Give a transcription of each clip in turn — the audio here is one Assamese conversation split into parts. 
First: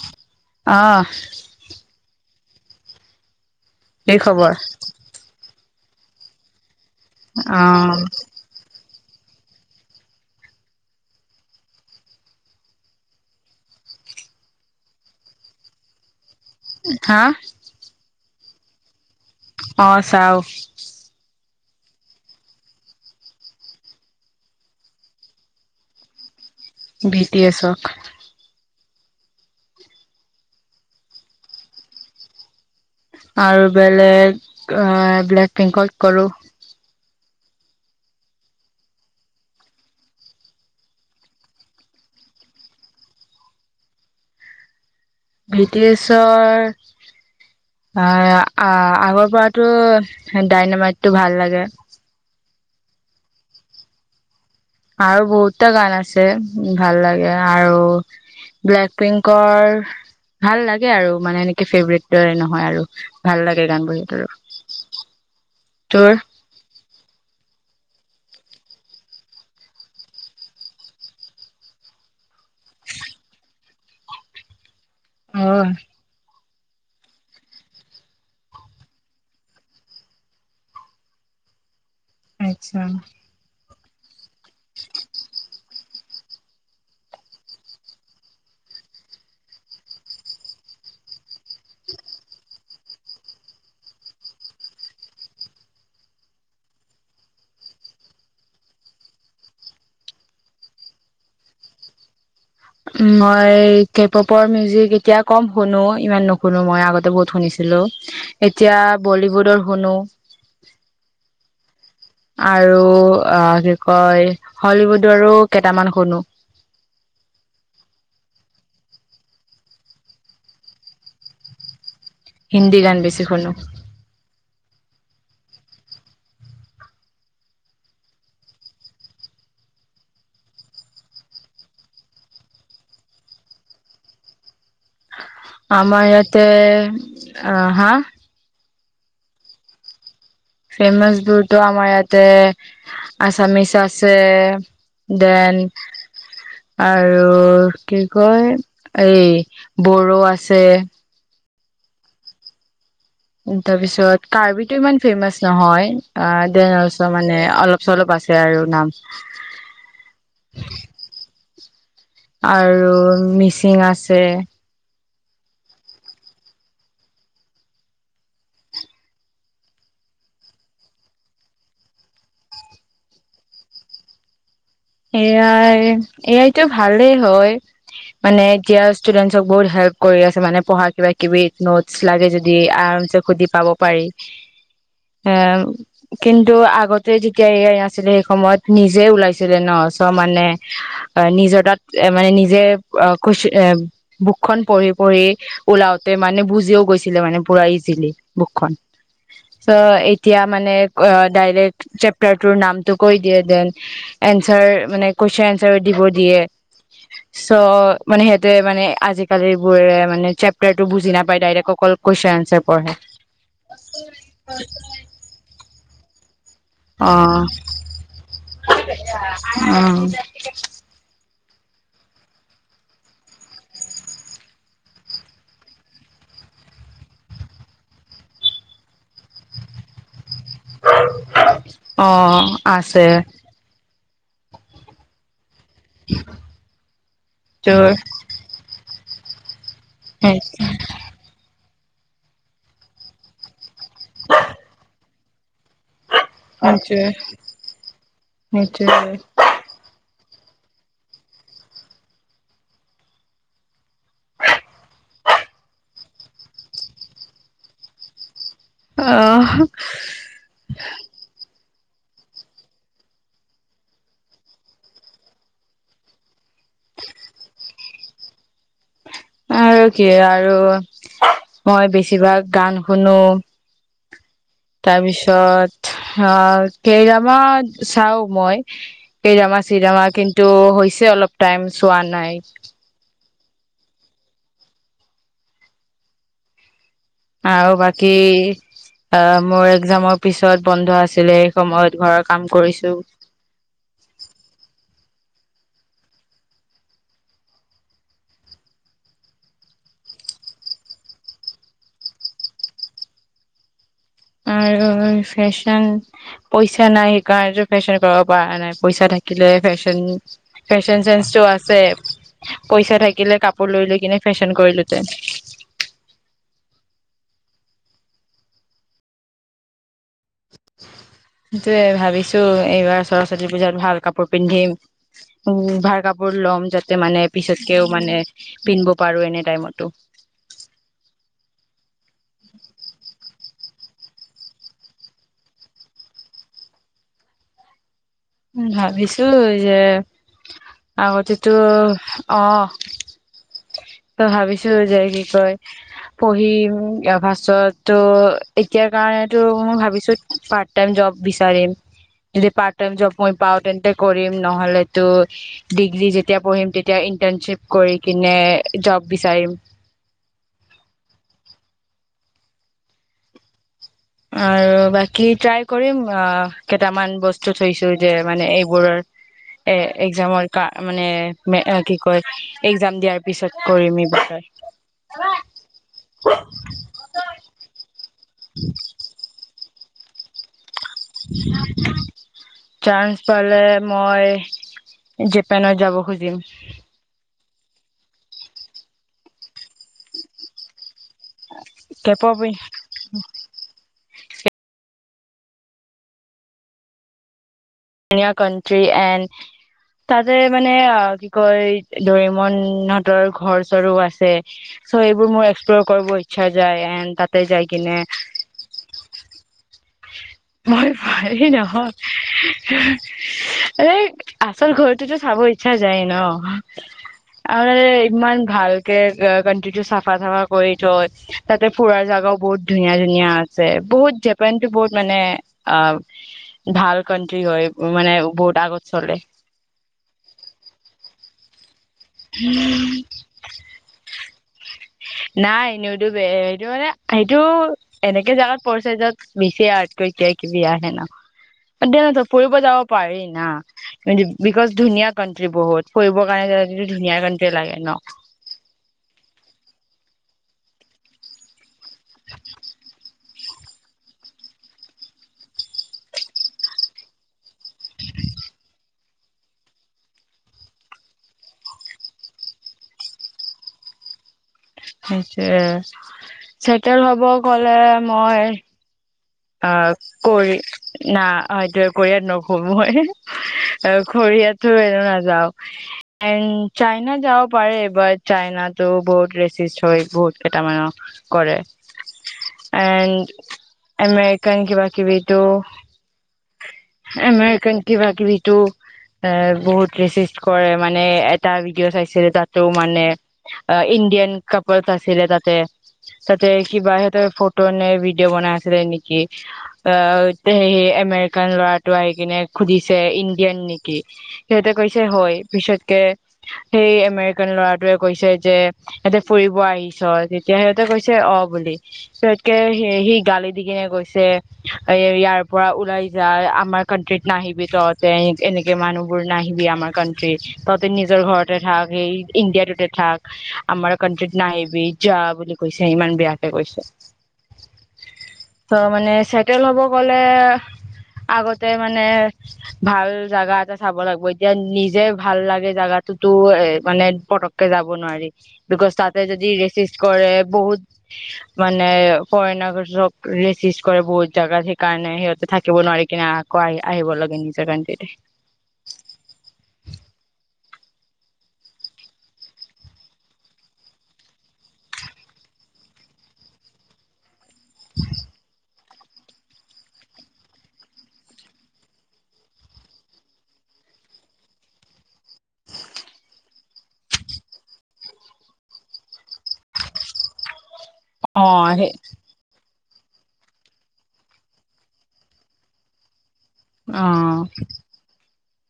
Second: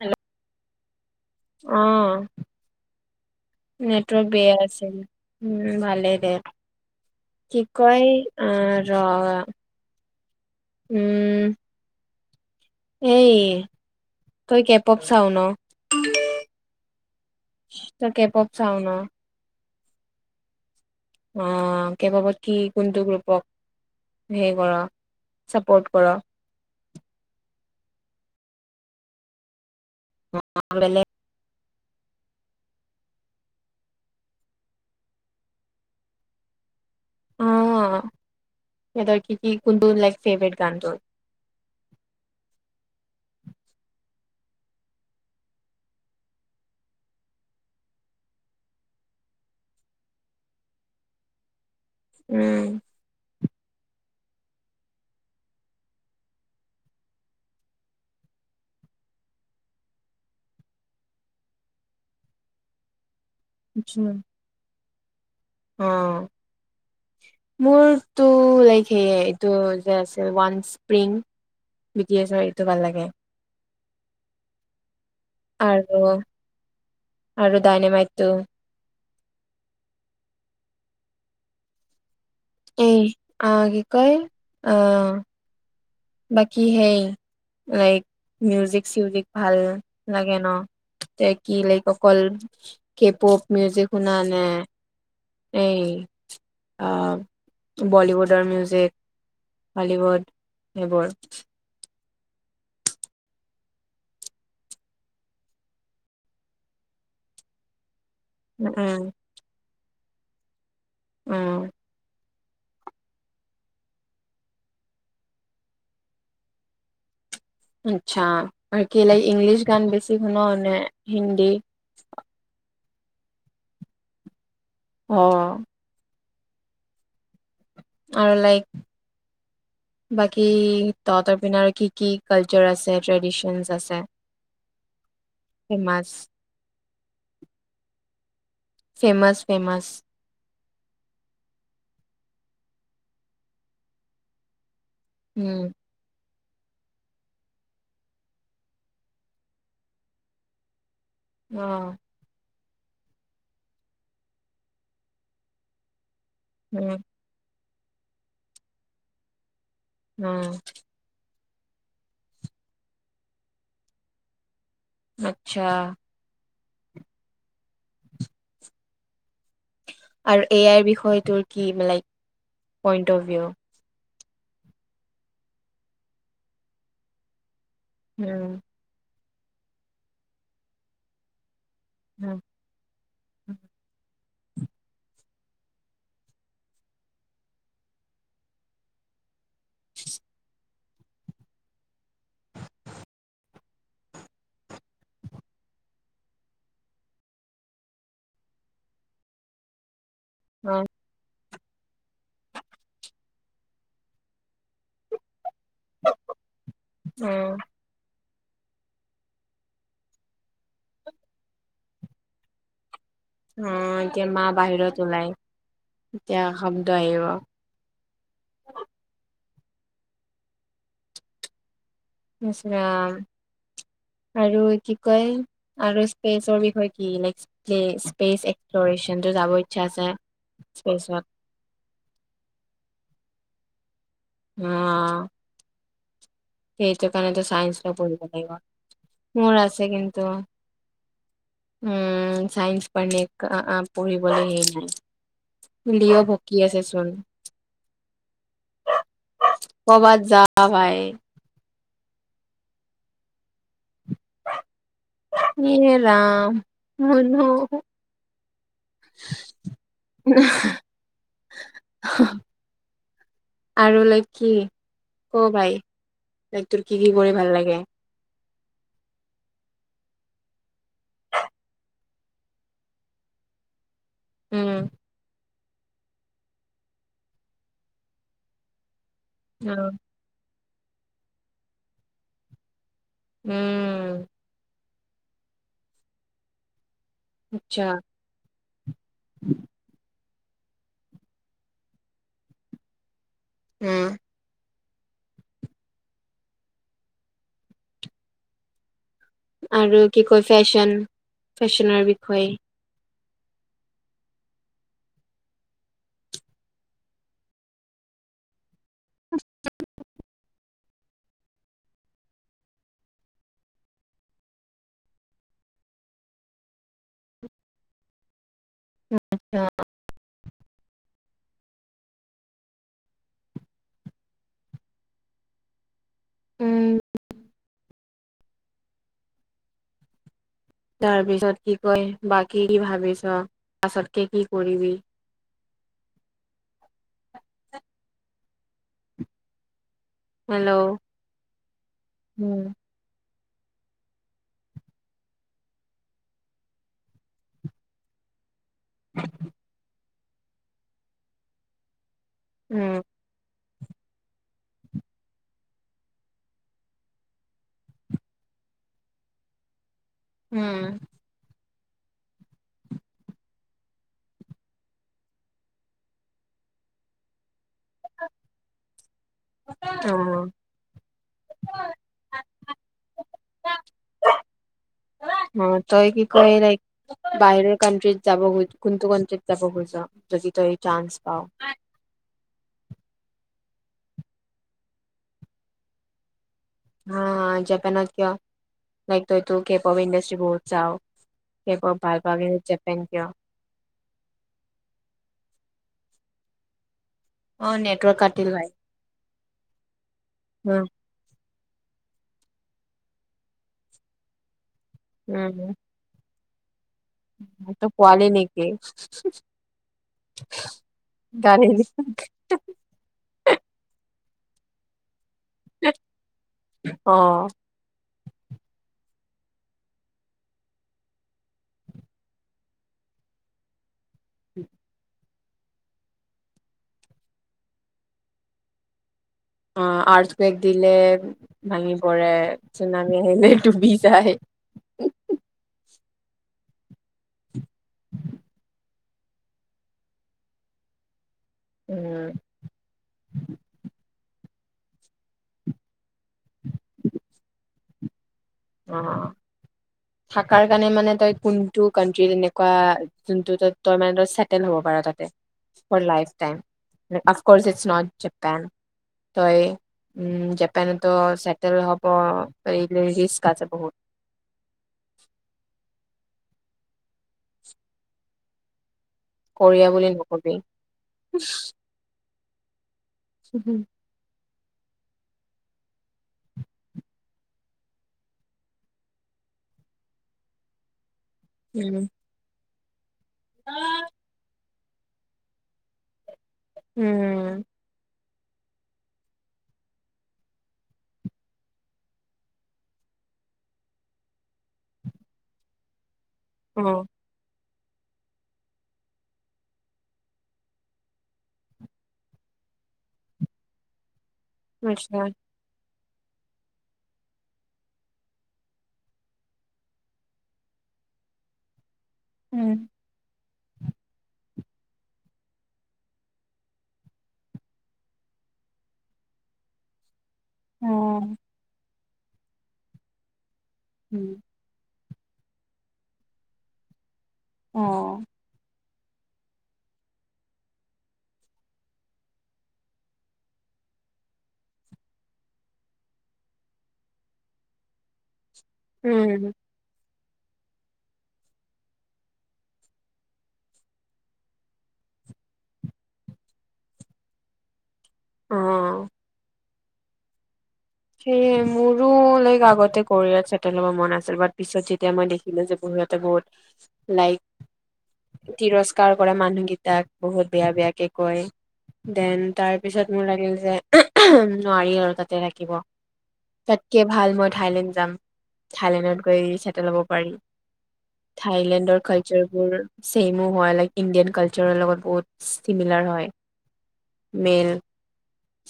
হেল্ল', অ', অ' কি নেটৱৰ্ক বেয়া খবৰ? আছিল। উম, ভালেই দে। কি অ', কয়, আ অ', উম এই, তই কে প'প চাৱ ন? হা? ক'ত চাওঁ ন? অ', চাওঁ। অ', কে প'পত কি কোনটো গ্ৰুপক হেৰি কৰ, ছাপৰ্ট কৰ? B T এছক। [unintelligible] বেলেগ আৰু বেলেগ আ, ব্লেক, পিংকত কৰোঁ। অ', সিহঁতৰ কি, কি কোনটো লাইক ফেভৰেট গানটোত। বি টি ছৰ আ, আ-আগৰ পৰাতো ডাইনামাইটটো ভাল লাগে। উম। আৰু বহুতটা গান আছে, ভাল লাগে আৰু ব্লেক পিংকৰ ভাল লাগে আৰু মানে এনেকে ফেভৰেট নহয় আৰু। ভাল লাগে গান আচ্ছা। বোৰ ইহঁতৰো অ', মোৰ টো লাইক সেয়াই এইটো যে, আছিল ওৱান স্প্ৰিং বি টি এচৰ এইটো ভাল লাগে। অ', আৰু আৰু ডইনেমাইটো আচ্ছা। [unintelligible] [unintelligible] অ' বাকী সেই লাইক মিউজিক চিউজিক ভাল লাগে ন? কি লাইক অকল কেপপ মিউজিক শুনা নে? এই আ, বলীউডৰ মিউজিক, হলিউড এইবোৰ। মই কেপ অপৰ মিউজিক এতিয়া কম শুনো, ইমান নুশুনো মই আগতে বহুত শুনিছিলো। এতিয়া উম বলীউডৰ শুনো। উম। আৰু আ, কি কয় হলিউডৰো কেইটামান শুনো। আতচ্ছা, আৰু কি লাই ইংলিছ গান বেছি শুন নে হিন্দী? হিন্দী গান বেছি শুনো। অ'। আৰু লাইক বাকী তহঁতৰ পিনে আৰু কি, কি কালচাৰ আছে, ট্ৰেডিচনছ আছে? ফেমাচ আমাৰ ইয়াতে অ', হা? Famous, famous. ফেমাছ বুইটো আমাৰ ইয়াতে আছামিছ আছে দেন উম আৰু কি কয়, এই বড়ো আছে। উম তাৰপিছত, কাৰ্বিটো ইমান ফেমাচ নহয়, অ' দেন উম, অ'লচ' মানে অলপ চলপ আছে আৰু, নাম উম, আৰু মিচিং আছে, আচ্ছা আৰু এ আইৰ বিষয়ে টোৰ কি, like point of view? A I, এ আইটো ভালেই হয়। মানে উম, এতিয়া ষ্টুদেন্ত বহুত হেল্প কৰি আছে মানে পঢ়া কিবা কিবি নোটছ লাগে উম, যদি আ সুধি উম, পাব পাৰি। এ কিন্তু, আগতে যেতিয়া এ আই নাছিলে, সেই সময়ত নিজে উলিয়াইছিল। ন চ মানে নিজৰ তাত মানে, নিজে বুক খন পঢ়ি পঢ়ি ওলাওতে মানে বুজিও গৈছিলে মানে পুৰা ইজিলি, বুকখন চ এতিয়া মানে, অ' ডাইৰেক্ট চেপটাৰটোৰ নামটো কৈ দিয়ে, দেন এনচাৰ মানে, কোৱেচন এনচাৰ দিব দিয়ে, উম, চ' মানে সিহঁতে, মানে আজিকালিৰ বোৰে মানে, চেপটাৰটো বুজি নাপায়, ডাইৰেক্ট অকল কুৱেশন আনচাৰ পঢ়ে। অ' এতিয়া মা বাহিৰত ওলাই এয়া শব্দ এ অ উম। ইচ ৰাম আৰু কি কয় আৰু স্পেচৰ বিষয়ে [unintelligible] স্পেচ এক্সপ্লৰেচনটো যাব ইচ্ছা আছে। স্পেচত অ', আছে। অ'। সেইটো কাৰণেটো তোৰ চায়েন্সটা পঢ়িব লাগিব। মোৰ আছ আছে কিন্তু সেইটোৱে উম, চাইন্স [unintelligible] আ, আ, পঢ়িবলৈ [unintelligible] বুলিও ভকি আছে চোন। সেইটোৱে ক'ৰবাত যা [unintelligible] ইয়ে ৰাম, মুনু অহ। আৰু লাইক কি? ক ভাই লাইক তোৰ কি কি কৰি ভাল লাগে? আৰু কি আৰু মই বেছিভাগ গান শুনো। উম তাৰপিছত অ' কে ড্ৰামা চাও মই। কে ড্ৰামা, অ চে ড্ৰামা কিন্তু হৈছে অলপ টাইম চোৱা নাই। উম! আৰু আচ্ছা বাকি, অ' মোৰ একজামৰ পিছত বন্ধ আছিলে। সেই সময়ত ঘৰৰ কাম কৰিছো। উম! আৰু কি কয় ফেশ্বন, ফেশ্বনৰ বিষয়ে আৰু ফেশ্বন পইচা নাই সেইকাৰনেটো ফেশ্বন কৰিব পৰা নাই। পইচা থাকিলে ফেশ্বন, ফেশ্বন চেন্স টো আছে। পইচা থাকিলে কাপোৰ লৈ লৈ কিনে ফেশ্বন কৰিলোতে আচ্ছা সেইটোয়ে ভাবিছো, এইবাৰ সৰস্বতী পূজাত ভাল কাপোৰ পিন্ধিম উ ভাল কাপোৰ। ল'ম উম যাতে, মানে পিছতকেও মানে পিন্ধিব পাৰো এনে টাইমতো। তাৰ পিছত কি? কই বাকী কি ভাবিছ? পাছতকে কি কৰিবি? ভাবিছোঁ যে, হেল্ল' আগতে টো, উম অ' ত ভাবিছো যে, কি কয় পঢ়িম ফাৰত ত এতিয়াৰ কাৰণেতো মই ভাবিছোঁ পাৰ্ট-টাইম জব বিচাৰিম। যদি পাৰ্ট-টাইম উম জব মই পাওঁ, তেনে কৰিম নহ'লেতো, ডিগ্ৰী যেতিয়া পঢ়িম তেতিয়া ইন্টাৰ্নশ্বিপ কৰি কিনে জব বিচাৰিম। উম। আৰু বাকি ট্ৰাই কৰিম, আহ, কেইটামান বস্তু থৈছোঁ যে, মানে এইবোৰৰ এ-একজামৰ কা, মানে, এ, কি কয়! একজাম দিয়াৰ পিছত অ কৰিম এই অ তই কি কয় লাইক বাহিৰৰ কানট্ৰিত [unintelligible] যাব গৈ, কোনটো কাণ্ট্ৰিত যাব কৈ যদি তই চান্স পাৱ চান্স পালে মই, জেপানত যাব খুজিম। হা, জেপানত কিয়? লাইক তই টো কেপ [unintelligible] ইণ্ডষ্ট্ৰী বহুত যাৱ [unintelligible] জেপান কিয়? অ নেটৱৰ্ক ধুনীয়া কাটিল ভাই কাণ্ট্ৰি এণ্ড তাতে মানে উম অ', কি ক কৈ, দৰিমনহঁতৰ ঘৰ-চৰ ও আছে। চ' এইবোৰ মোৰ এক্সপ্ল'ৰ কৰিব চা যায় এণ্ড তাতে যাই ত' কিনে পোৱালি নেকি? মই [unintelligible] এই, আচল ঘৰটোতো খাব ইচ্ছা যায় ন! অ আৰু এই ইমান ভালকে, কা-কাণ্ট্ৰিটো চাফা-তাফা কৰি থৈ, তাতে ফুৰাৰ জাগাও বহুত ধুনীয়া, ধুনীয়া আছে। বহুত জেপানটো বহুত মানে অ', ভাল কান কি হয় মানে, বহুত আগত চলে অ', আৰ্ছ বেক দিলে ভাঙি পৰে। তাৰপিছত নামি আহিলে, এইটো [unintelligible] আহে। এ-এ-এইটো মানে সেইটো এনেকে জালত পৰিছে য'ত [unintelligible] কিবা কিবি আহে ন! অ', উম [unintelligible] ফুৰিব যাব পাৰি না! বিকজ ধুনীয়া কাণ্ট্ৰি বহুত, ফুৰিব কাৰণে কিন্তু ধুনীয়া কাণ্ট্ৰি লাগে, ন? অ', থাকাৰ কাৰণে মানে তই কোন টু কাণ্ট্ৰি তেনেকুৱা জোনটো তই, তই মানে চেটেল হ'ব পাৰ তাতে, for life time. [unintelligible] Course is not Japan. তই উ জাপানতো চেটেল হব আছে বহুত। সেইটোৱে চেটেল হব গলে মই কৰিয়া অ' বুলি কৰি নকবি। ন অটো কৰিয়াত ন কৰিব হয় অ' খৰিয়াত নাযাও এণ্ চাইনা যাব পাৰেব চাইনাতো বহুত ৰেচিষ্ট হয় বহুত কেইটামানৰ কৰে উম, এণ্ড [inaudible] [unintelligible] কিবা কিবিতো আ মে উম, কনকি বাকী বি বহুত কৰে মানে এটা ভিডিঅ' চাইছিলে তাতো মানে ইণ্ডিয়ান কাপল আছিলে তাতে তাতে অ, কিবা সিহতে [unintelligible] বনাই। নেকি আহ স সেই আমেৰিকান ল'ৰাটো আহি কিনে সুধিছে ইণ্ডিয়ান নেকি সিহঁতে কৈছে আচ্ছা। হয় পিছতকে সেই আমেৰিকান ল'ৰাটোৱে কৈছে যে ইিহঁতে ফুৰিব আহিছ? তেতিয়া সিহঁতে কৈছে অ', বুলি। তাকে উম, সি গালিত এ গৈছে এ ইয়াৰ পৰা ওলাই যায় আমাৰ কাণ্ট্ৰিত নাহিবি তহঁতে এনেকে মানুহ বোৰ নাহিবি আমাৰ কণ্ট্ৰ ততে নিজৰ অ'। ঘৰতে থাক। সেই ইণ্ডিয়াটোতে থাক। আমাৰ উম, কাণ্ট্ৰিত নাইবি। যা বুলি কৈছে ইমান বেয়াকে কৈছে। অ', ত মানে চেটেল হব গলে আগতে মানে ভাল জোগা এটা চাব লাগিব এতিয়া নিজে ভাল লাগে জাগাটোতো এ মানে পতককে যাব নোৱাৰি দুখস্থতে উম, যদিছি কৰে বহুত মানে কৰইণক ৰেচিজ কৰে বহুত জোগাত সেইকাৰণে সিহঁতে থাকিব নোৱাৰি কিনে আকৌ আহি আহিব লাগে নিজৰ কাৰণেতে অ সেয়ে মোৰো লাইক আগতে কয়ত চেটেল হ'ব মন আছিল ব পিছত যেতিয়া মই দেখিলো যে বঢ়িয়তে বহুত লাইক তিৰস্কাৰ সকাৰ কৰে মানুহকেইটাক বহুত বেয়া বেয়াকে কয় দেন তাৰপিছত মোৰ লাগিল যে নোৱাৰি আৰু তা তে ৰাখিব তাতকে ভাল মই থাইলেণ্ড যাম থাইলেণ্ডত গৈ চেটেল হ'ব পাৰি অ সেই থাইলেণ্ডৰ কালচাৰবোৰ চছেমো হয় লাইক ইণ্ডিয়ান কালচাৰৰ লগত বহুত চিমিলাৰ হয় আহ মেল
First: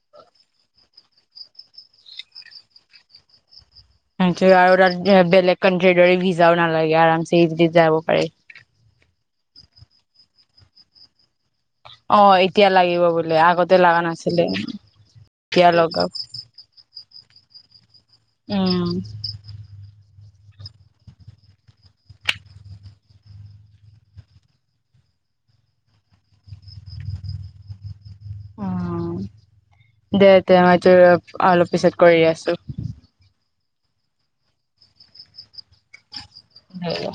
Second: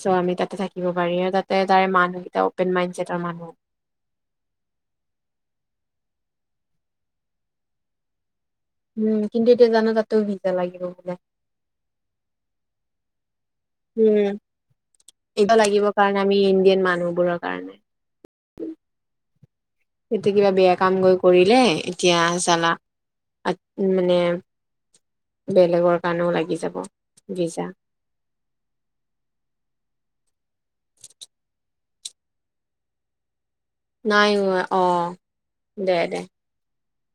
চ' আমি তাতে থাকিব পাৰি আৰু তাতে তাৰে মান েন মাইডৰ মানুহ আৰু ত বেলেগ কট্ৰ দৰে ভিজাও নালাগে আৰাম যাব পাৰি উম কিন্তু এতিয়া জানো তাতো ভিজা লাগিব বোলে অ এতিয়া লাগিব বোলে আগতে লগা উম নাছিলে এইটো এতিয়া লাগিব লগাব কাৰণে আমি ইণ্ডিয়ান মানুহবোৰৰ কাৰণে উম এতিয়া কিবা বেয়া কাম গৈ কৰিলে এতিয়া চালা মানে বেলেগৰ কাৰণেও লাগি যাব ভিজা অ দে দে মইতোৰ অলপ পিছত কৰি আছো নাই অ দে দে উ